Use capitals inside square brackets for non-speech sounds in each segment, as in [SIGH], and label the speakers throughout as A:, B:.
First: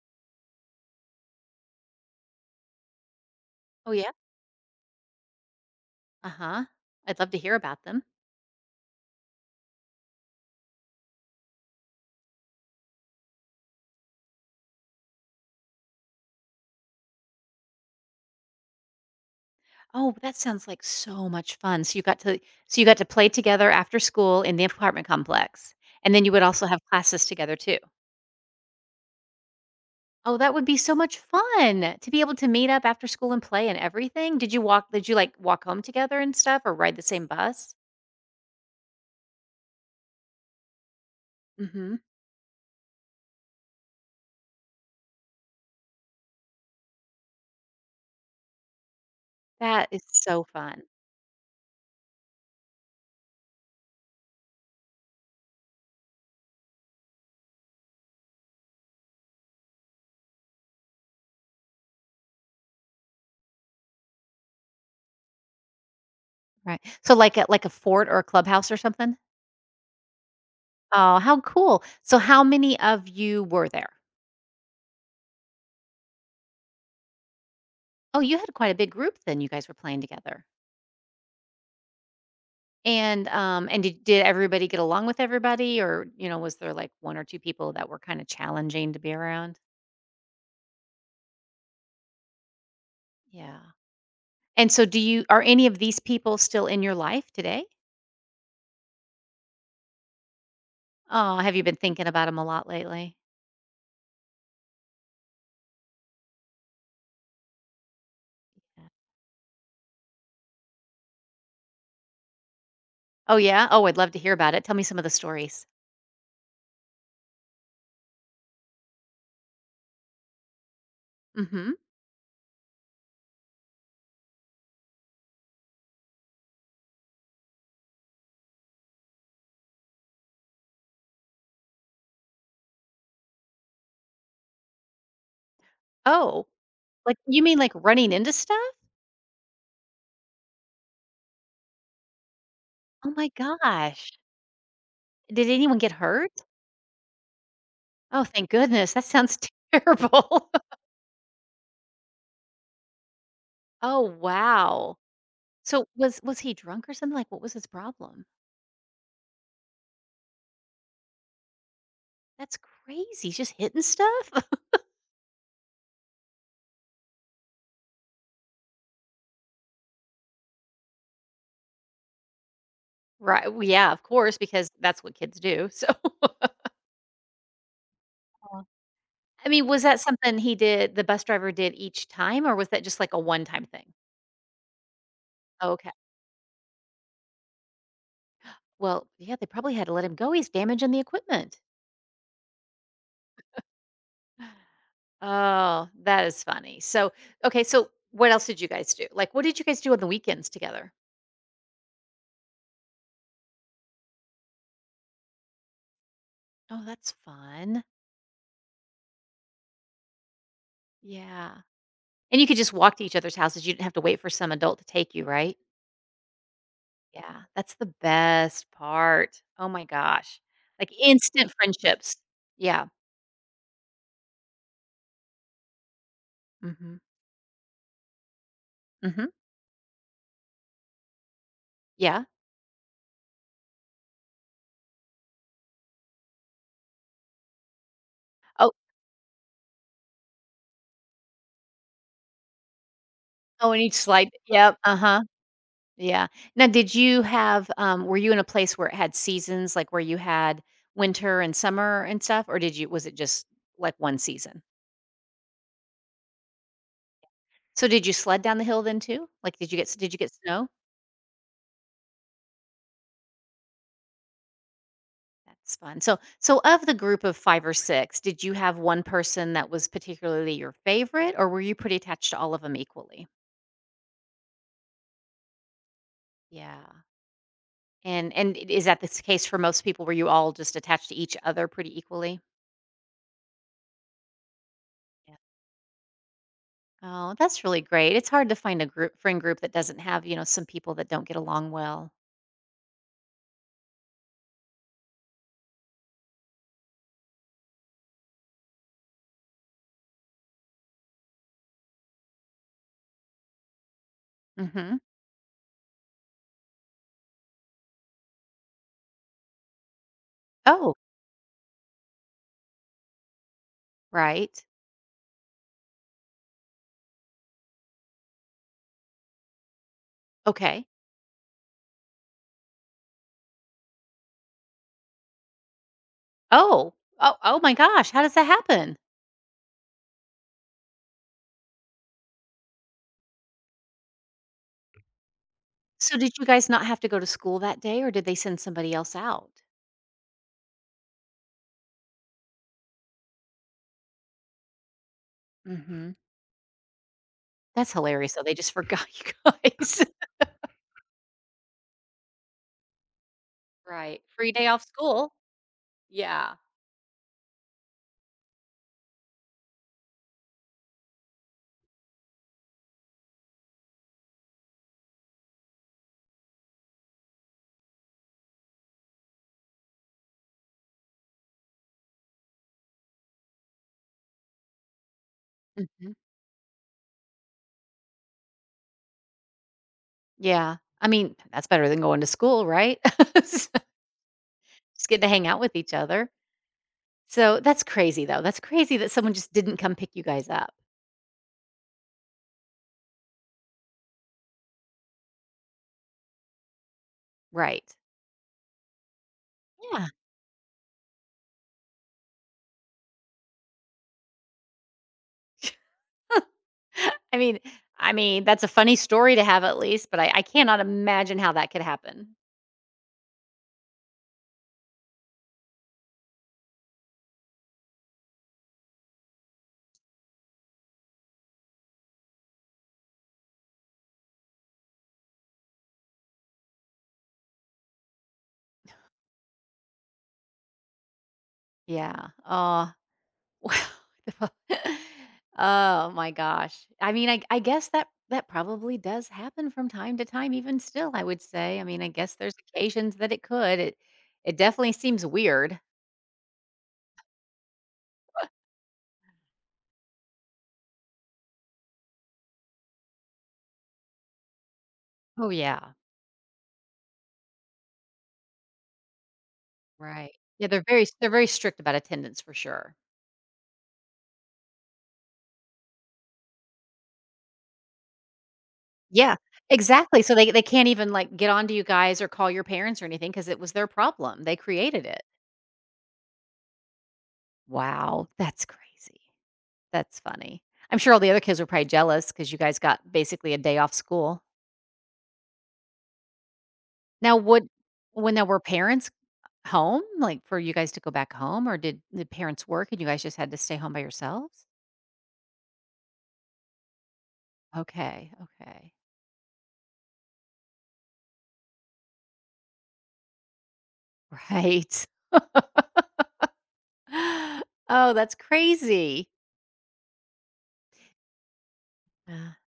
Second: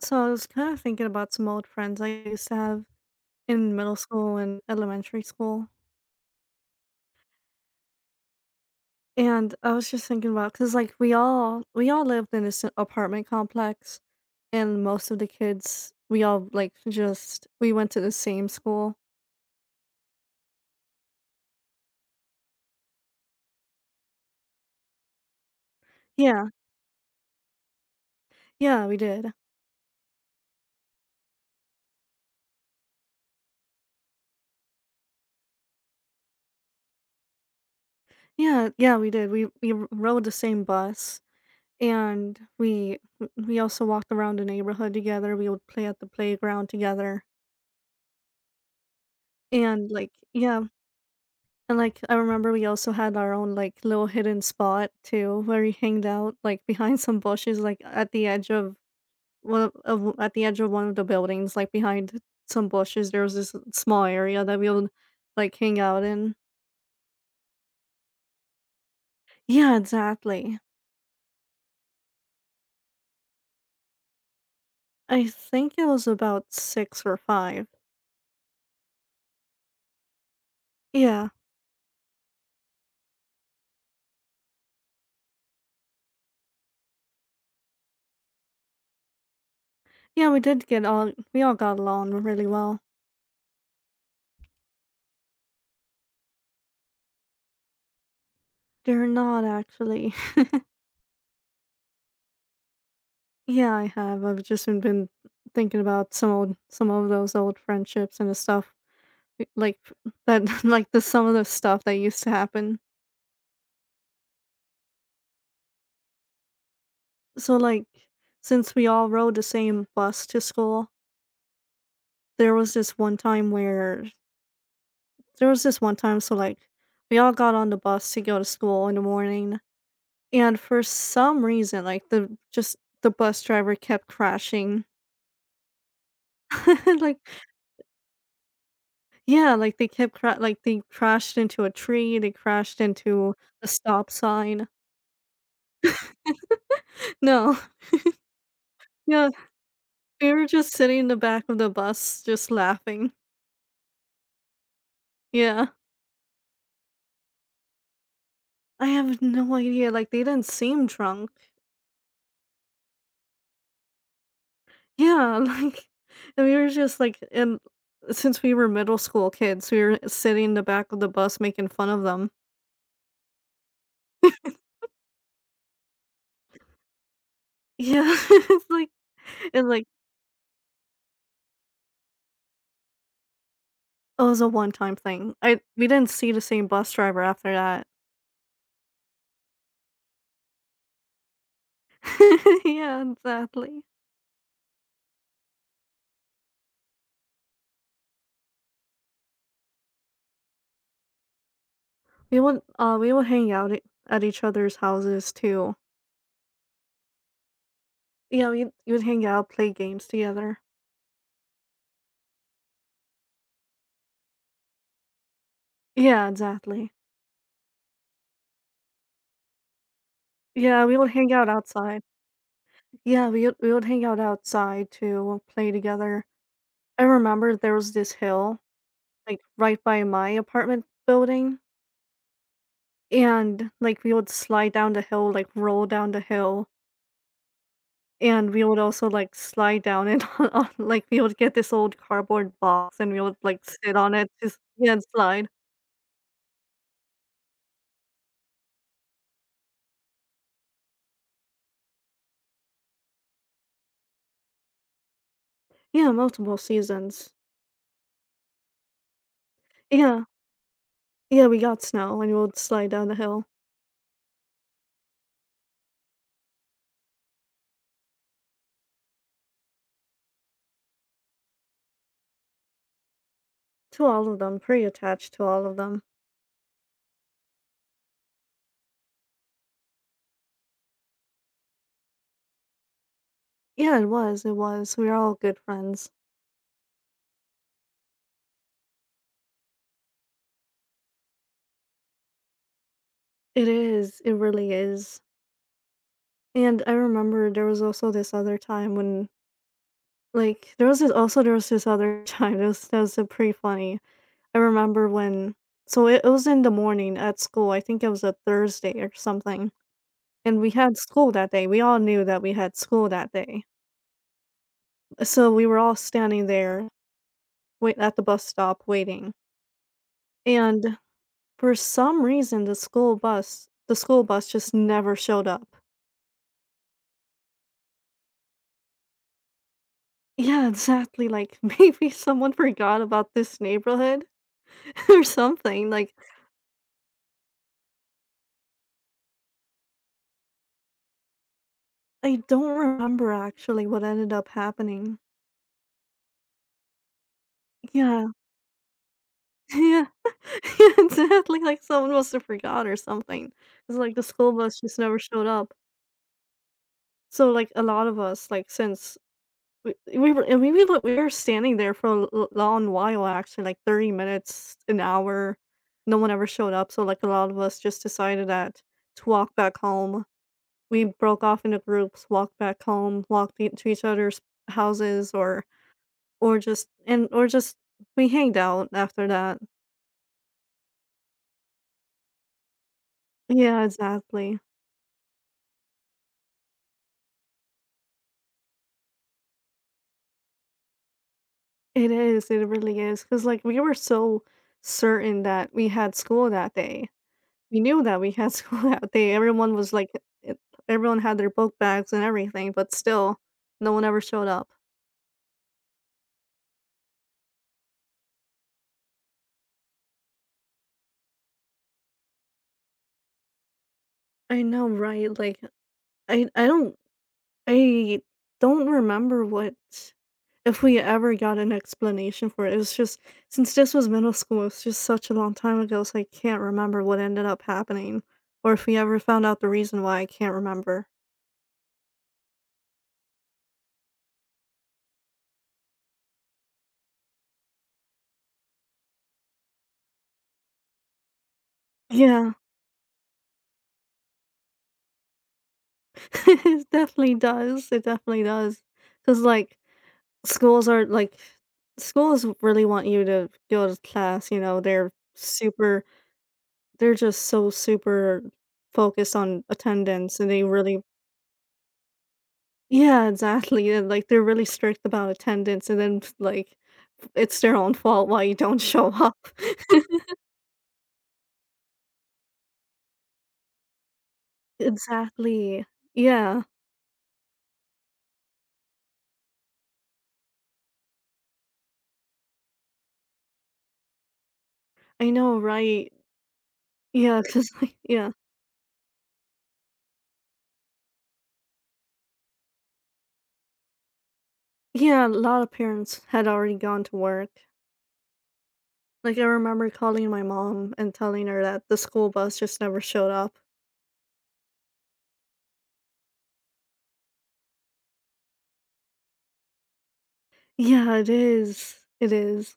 A: So I was kind of thinking about some old friends I used to have in
B: Oh,
A: middle
B: yeah?
A: school and elementary school,
B: Uh-huh. I'd love to hear about them.
A: and I was just thinking about because like we all lived in this apartment complex, and most of the kids we all like just we went to the same school.
B: Oh, that sounds like so much fun. So you got to play together after school in the apartment complex, and then you would
A: Yeah,
B: also have classes together too.
A: yeah, we did.
B: Oh, that would be so much fun to be able to meet up after school and play and everything. Did you, like, walk home together and stuff or ride the same bus?
A: Yeah, yeah, we did. We rode the same bus,
B: Mhm.
A: and we also walked around the neighborhood together. We would play at the playground together,
B: That
A: and
B: is
A: like
B: so
A: yeah
B: fun.
A: And like, I remember we also had our own like little hidden spot too where we hanged out like [LAUGHS] behind some bushes like at the edge of one of at the edge of one of the buildings like behind some bushes there was this small area that we would like hang out in.
B: Right. So like a fort or a clubhouse or something?
A: Yeah, exactly.
B: Oh, how cool. So how many of you were there?
A: I think it was about six or five.
B: Oh, you had quite a big group then you guys were playing together.
A: Yeah.
B: And did everybody get along with everybody, or, was there, like, one or two people that were kinda challenging to be around?
A: Yeah, we all got along really well.
B: Yeah. And so do you are any of these people still in your life today?
A: They're not actually. [LAUGHS]
B: Oh, have you been thinking about them a lot lately?
A: Yeah, I have. I've just been thinking about some of those old friendships and the stuff.
B: Yeah.
A: Like, that [LAUGHS] like, the some of the stuff that used to happen.
B: Oh, yeah? Oh, I'd love to hear about it. Tell me some of the stories.
A: So, like, since we all rode the same bus to school,
B: Mhm.
A: there was this one time where there was this one time, so, like, we all got on the bus to go to school in the morning, and for some reason, like, the bus driver kept crashing.
B: Oh,
A: [LAUGHS]
B: like,
A: Like,
B: you mean, like, running into stuff?
A: yeah, like, they kept cra like, they crashed into a tree, they crashed
B: Oh my
A: into a stop
B: gosh.
A: sign.
B: Did anyone get hurt?
A: [LAUGHS] No.
B: Oh, thank goodness. That
A: Yeah,
B: sounds [LAUGHS]
A: we were
B: terrible. [LAUGHS]
A: just sitting in the back of the bus just laughing.
B: Oh, wow.
A: Yeah.
B: So was he drunk or something? Like, what was his problem?
A: I have no idea, like, they didn't seem drunk.
B: That's crazy, just hitting stuff? [LAUGHS]
A: Yeah, [LAUGHS] like, and since we were middle school kids, we were sitting in the back of the bus making fun of them.
B: Right. Well, yeah, of course, because that's what kids do, so [LAUGHS]
A: Yeah, [LAUGHS]
B: Aw.
A: it's like
B: I mean,
A: and,
B: was
A: like,
B: that something he did the bus driver did each time, or was that just, like, a one-time thing?
A: oh, it was a one-time thing. I we
B: Okay.
A: didn't see the same bus driver after that.
B: Well, yeah, they probably had to let him go, he's damaging the equipment. [SIGHS]
A: [LAUGHS] Yeah, exactly.
B: Oh, that is funny. Okay, so what else did you guys do? Like, what did you guys do on the weekends together?
A: We would hang out at each other's houses too.
B: Oh, that's fun.
A: Yeah, we would hang out, play games together.
B: Yeah. And you could just walk to each other's houses, you didn't have to wait for some adult to take you, right?
A: Yeah, exactly.
B: Yeah, that's the best part. Oh my gosh.
A: Yeah,
B: Like
A: we would hang out
B: instant
A: outside.
B: friendships. Yeah.
A: Yeah, we would hang out outside to play together.
B: Mhm.
A: I remember there was this hill,
B: Mhm.
A: like right by my apartment building,
B: Yeah.
A: and like we would slide down the hill, like roll down the hill, and we
B: Oh
A: would also like slide down it [LAUGHS] on like we would get this old cardboard box and we would like
B: oh, and each
A: sit on
B: slide.
A: it
B: [LAUGHS]
A: just
B: Yep,
A: yeah and
B: uh-huh.
A: slide.
B: Yeah. Now were you in a place where it had seasons, like where you had winter and summer and stuff, or did you was it just like one season?
A: Yeah, multiple seasons.
B: So did you sled down the hill then too? Like did you get did you
A: Yeah.
B: get snow?
A: Yeah, we got snow and we would slide down the hill.
B: That's fun. So of the group of five or six, did you have one person that was particularly your favorite, or were you pretty attached to all of them equally?
A: To all of them, pretty attached to all of them.
B: Yeah. And I is that the case for most people? Were you all just attached to each other pretty equally?
A: Yeah, it was, it was. We were all
B: Yeah.
A: good friends.
B: Oh, that's really great. It's hard to find a group friend group that doesn't have, some people that don't get along well.
A: It is, it really is, and I remember there was also this other time when like, there was this other [LAUGHS] time that was pretty funny. I
B: Mhm.
A: remember when So it was in the morning at school, I think it was a Thursday or something, and we
B: Oh,
A: had school that day, we all knew that we had school that day.
B: right.
A: So we were all standing there wait at the bus stop waiting,
B: Okay.
A: and for some reason, the school bus just never showed up.
B: Oh. Oh, my gosh, how does that happen?
A: Yeah, exactly, like, [LAUGHS] maybe someone forgot about this neighborhood [LAUGHS] or something, like,
B: So did you guys not have to go to school that day, or did they send somebody else out?
A: I don't remember actually what ended up happening.
B: Mhm. That's
A: Yeah.
B: hilarious. So
A: [LAUGHS]
B: they just forgot you guys.
A: Yeah.
B: [LAUGHS]
A: [LAUGHS] Yeah, exactly, like, someone must have forgot or something. It's like
B: Right.
A: the
B: Free
A: school
B: day
A: bus
B: off
A: just never
B: school.
A: showed up.
B: Yeah.
A: So, like, a lot of us, like, since we were and we were like, we were standing there for a l l long while actually, like, 30 minutes, an hour, no one ever showed up, so, like, a lot of us just decided that to walk back home. We broke off into groups, walked back home, walked e to each other's houses or
B: Mhm.
A: or just and or just we hanged out after that.
B: Yeah. I mean, that's better than going to school, right? [LAUGHS] Just
A: Yeah, exactly.
B: getting to hang out with each other. So that's crazy, though. That's crazy that someone just didn't come pick you guys up.
A: It is, it really is. Cause like, we were so certain that we had school that day. We
B: Right.
A: knew that we had [LAUGHS] school that day. Everyone was
B: Yeah.
A: like e everyone had their book bags and everything, but still, no one ever showed up.
B: [LAUGHS] I mean, I mean, that's a funny story to have at least, but I cannot imagine how that could happen.
A: I know, right? Like, I I don't I don't remember what if we ever got an explanation for it. It was just since this was middle school, it's just such a long time ago, so I can't remember what ended up happening or if we ever found out the reason why, I can't remember.
B: Yeah. Oh, [LAUGHS] oh my gosh. I mean, I guess that that probably does happen from time to time, even still, I would say. I mean, I guess
A: Yeah.
B: there's occasions that it could. It definitely seems weird.
A: [LAUGHS] It definitely does, because like, schools are like schools really want you to go to class, you know, they're
B: Oh, yeah.
A: super they're just so super focused on
B: Right.
A: attendance, and they
B: Yeah, they're
A: really
B: very they're very strict about attendance for sure.
A: Yeah, exactly, and, like, they're really strict about attendance, and then, like, it's their own fault why you don't show
B: Yeah,
A: up. [LAUGHS]
B: exactly. So they can't even, like, get on to you guys or call your parents or anything because it was their problem. They created it.
A: Exactly. Yeah,
B: Wow, that's crazy. That's funny. I'm sure all the other kids were probably jealous because you guys got basically a day off school.
A: I know, right?
B: Now
A: Yeah,
B: would
A: 'cause, like yeah.
B: when there were parents home, like, for you guys to go back home, or did the parents work and you guys just had to stay home by yourselves?
A: Yeah, a lot of parents had already gone to work.
B: Okay, okay.
A: Like, I remember calling my mom and telling her that the school bus just never showed up.
B: Right. [LAUGHS] Oh, that's crazy.
A: Yeah, it is. It
B: Yeah.
A: is.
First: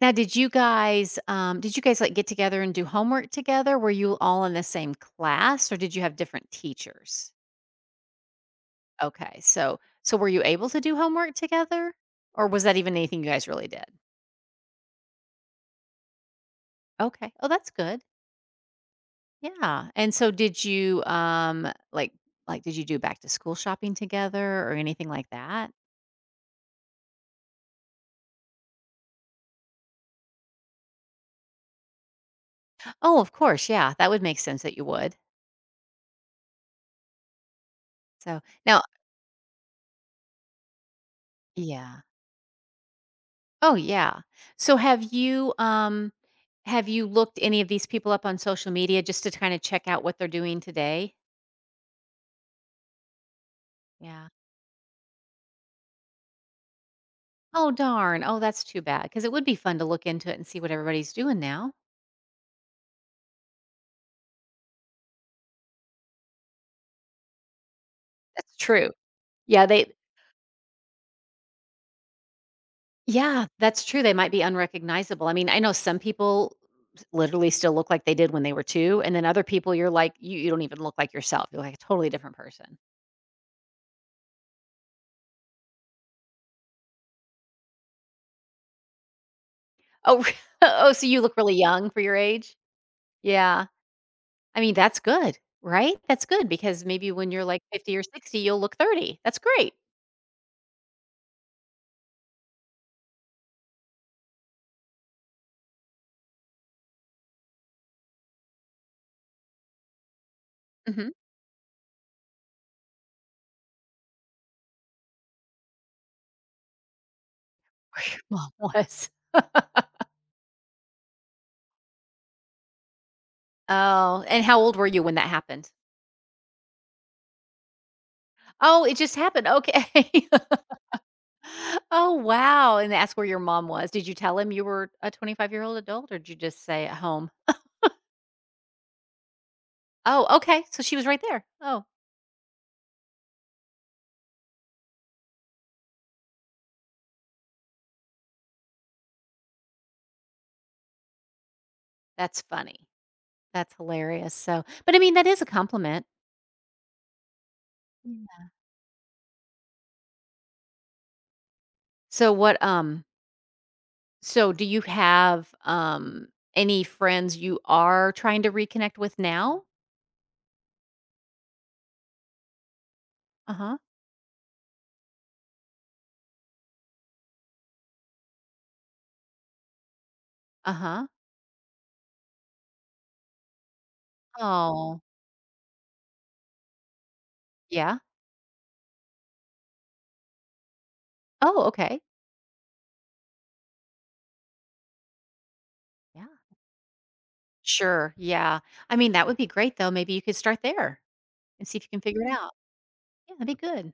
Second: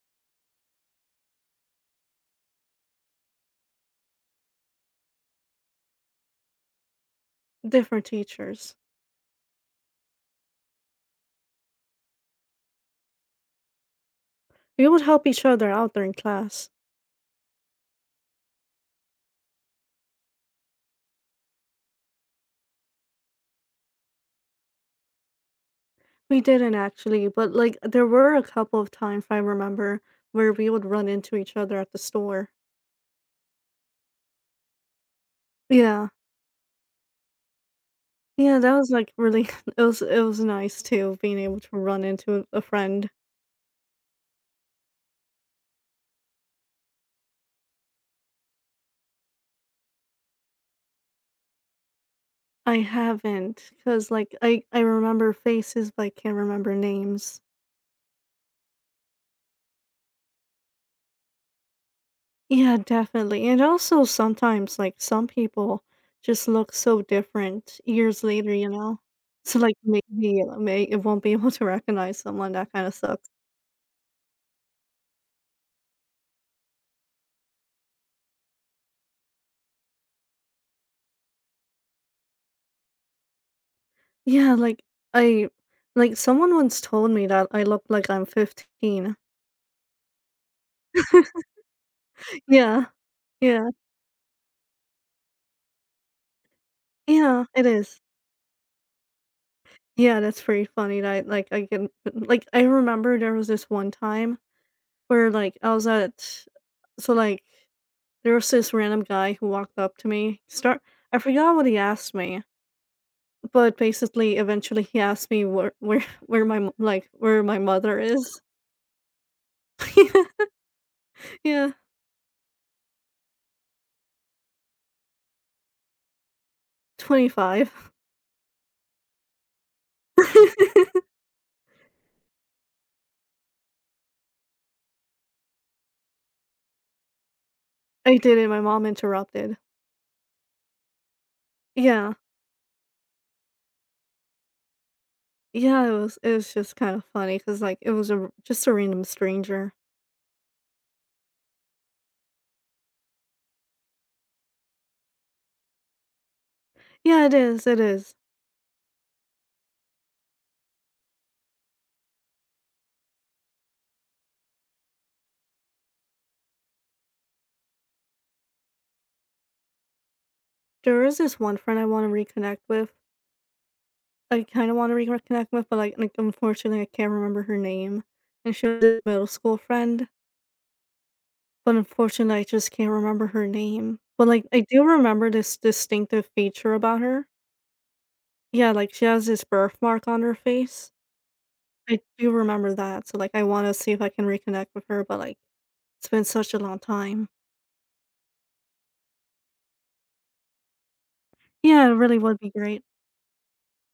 B: Now, did you guys like get together and do homework together? Were you all in the same class, or did you have different teachers?
A: Different teachers.
B: Okay, so were you able to do homework together, or was that even anything you guys really did?
A: We would help each other out during class.
B: Okay, oh, that's good. Yeah. And so, did you do back to school shopping together or anything like that?
A: We didn't actually, but, like, there were a couple of times I remember where we would run into each other at the store.
B: Oh, of course. Yeah, that would make sense that you would.
A: Yeah.
B: So
A: Yeah, that
B: now,
A: was, like, really [LAUGHS] it was nice too being able to
B: yeah.
A: run into a friend.
B: Oh, yeah. So have you looked any of these people up on social media just to kind of check out what they're doing today?
A: I haven't not cause
B: Yeah.
A: like, I remember faces, but I can't remember names.
B: Oh, darn. Oh, that's too bad because it would be fun to look into it and see what everybody's doing now.
A: Yeah, definitely, and also sometimes, like, some people just look so different years later,
B: That's
A: you
B: true.
A: know? So,
B: Yeah,
A: like,
B: they
A: maybe, may it won't be able to recognize someone, that kinda sucks.
B: yeah, that's true. They might be unrecognizable. I mean, I know some people literally still look like they did when they were two, and then other people you're like you don't even look like yourself. You're like a totally different person.
A: Yeah, like, I like, someone once told me that I look like I'm 15. [LAUGHS]
B: Oh, [LAUGHS] oh, so you look really young for your age?
A: Yeah,
B: Yeah.
A: yeah,
B: I mean, that's good, right? That's good because maybe when
A: yeah,
B: you're like
A: it
B: 50
A: is.
B: or 60, you'll look 30. That's great.
A: Yeah, that's pretty funny that, like, I remember there was this one time where, like, I was at so, like, there was this random guy who walked up to me, start
B: Mhm.
A: I forgot what he asked me, but basically, eventually, he asked me where [LAUGHS] where my
B: [LAUGHS]
A: mother
B: Where your
A: is.
B: mom [LAUGHS] was.
A: [LAUGHS] Yeah,
B: Oh, and how old were you when that happened?
A: 25.
B: Oh, it just happened. Okay. [LAUGHS]
A: [LAUGHS]
B: Oh, wow. And that's where your mom was. Did you tell him you were a 25-year-old adult or did you just say at home?
A: I did it, my mom interrupted.
B: Oh, okay. So she was right there. Oh,
A: Yeah. Yeah, it was just kind of funny, cause like, it was a r just a random stranger.
B: that's funny. That's hilarious. So, but I mean, that is a compliment.
A: Yeah, it is, it is.
B: Yeah. So, what, um, So, do you have, any friends you are trying to reconnect with now?
A: There is this one friend I wanna reconnect with.
B: Uh-huh,
A: I kinda wanna reconnect with, but, like, unfortunately, I can't remember her name, and she was a middle school friend,
B: uh-huh.
A: but unfortunately, I just can't remember her name. But, like, I do
B: Oh,
A: remember this distinctive feature about her.
B: yeah.
A: Yeah, like, she has this birthmark on her face.
B: Oh,
A: I
B: okay.
A: do remember that, so, like, I wanna see if I can reconnect with her, but, like, it's
B: Yeah.
A: been such a long time.
B: Sure, yeah. I mean, that would be great, though. Maybe you could start there and see if
A: Yeah,
B: you
A: it
B: can
A: really
B: figure it
A: would be
B: out.
A: great.
B: Yeah, that'd be good.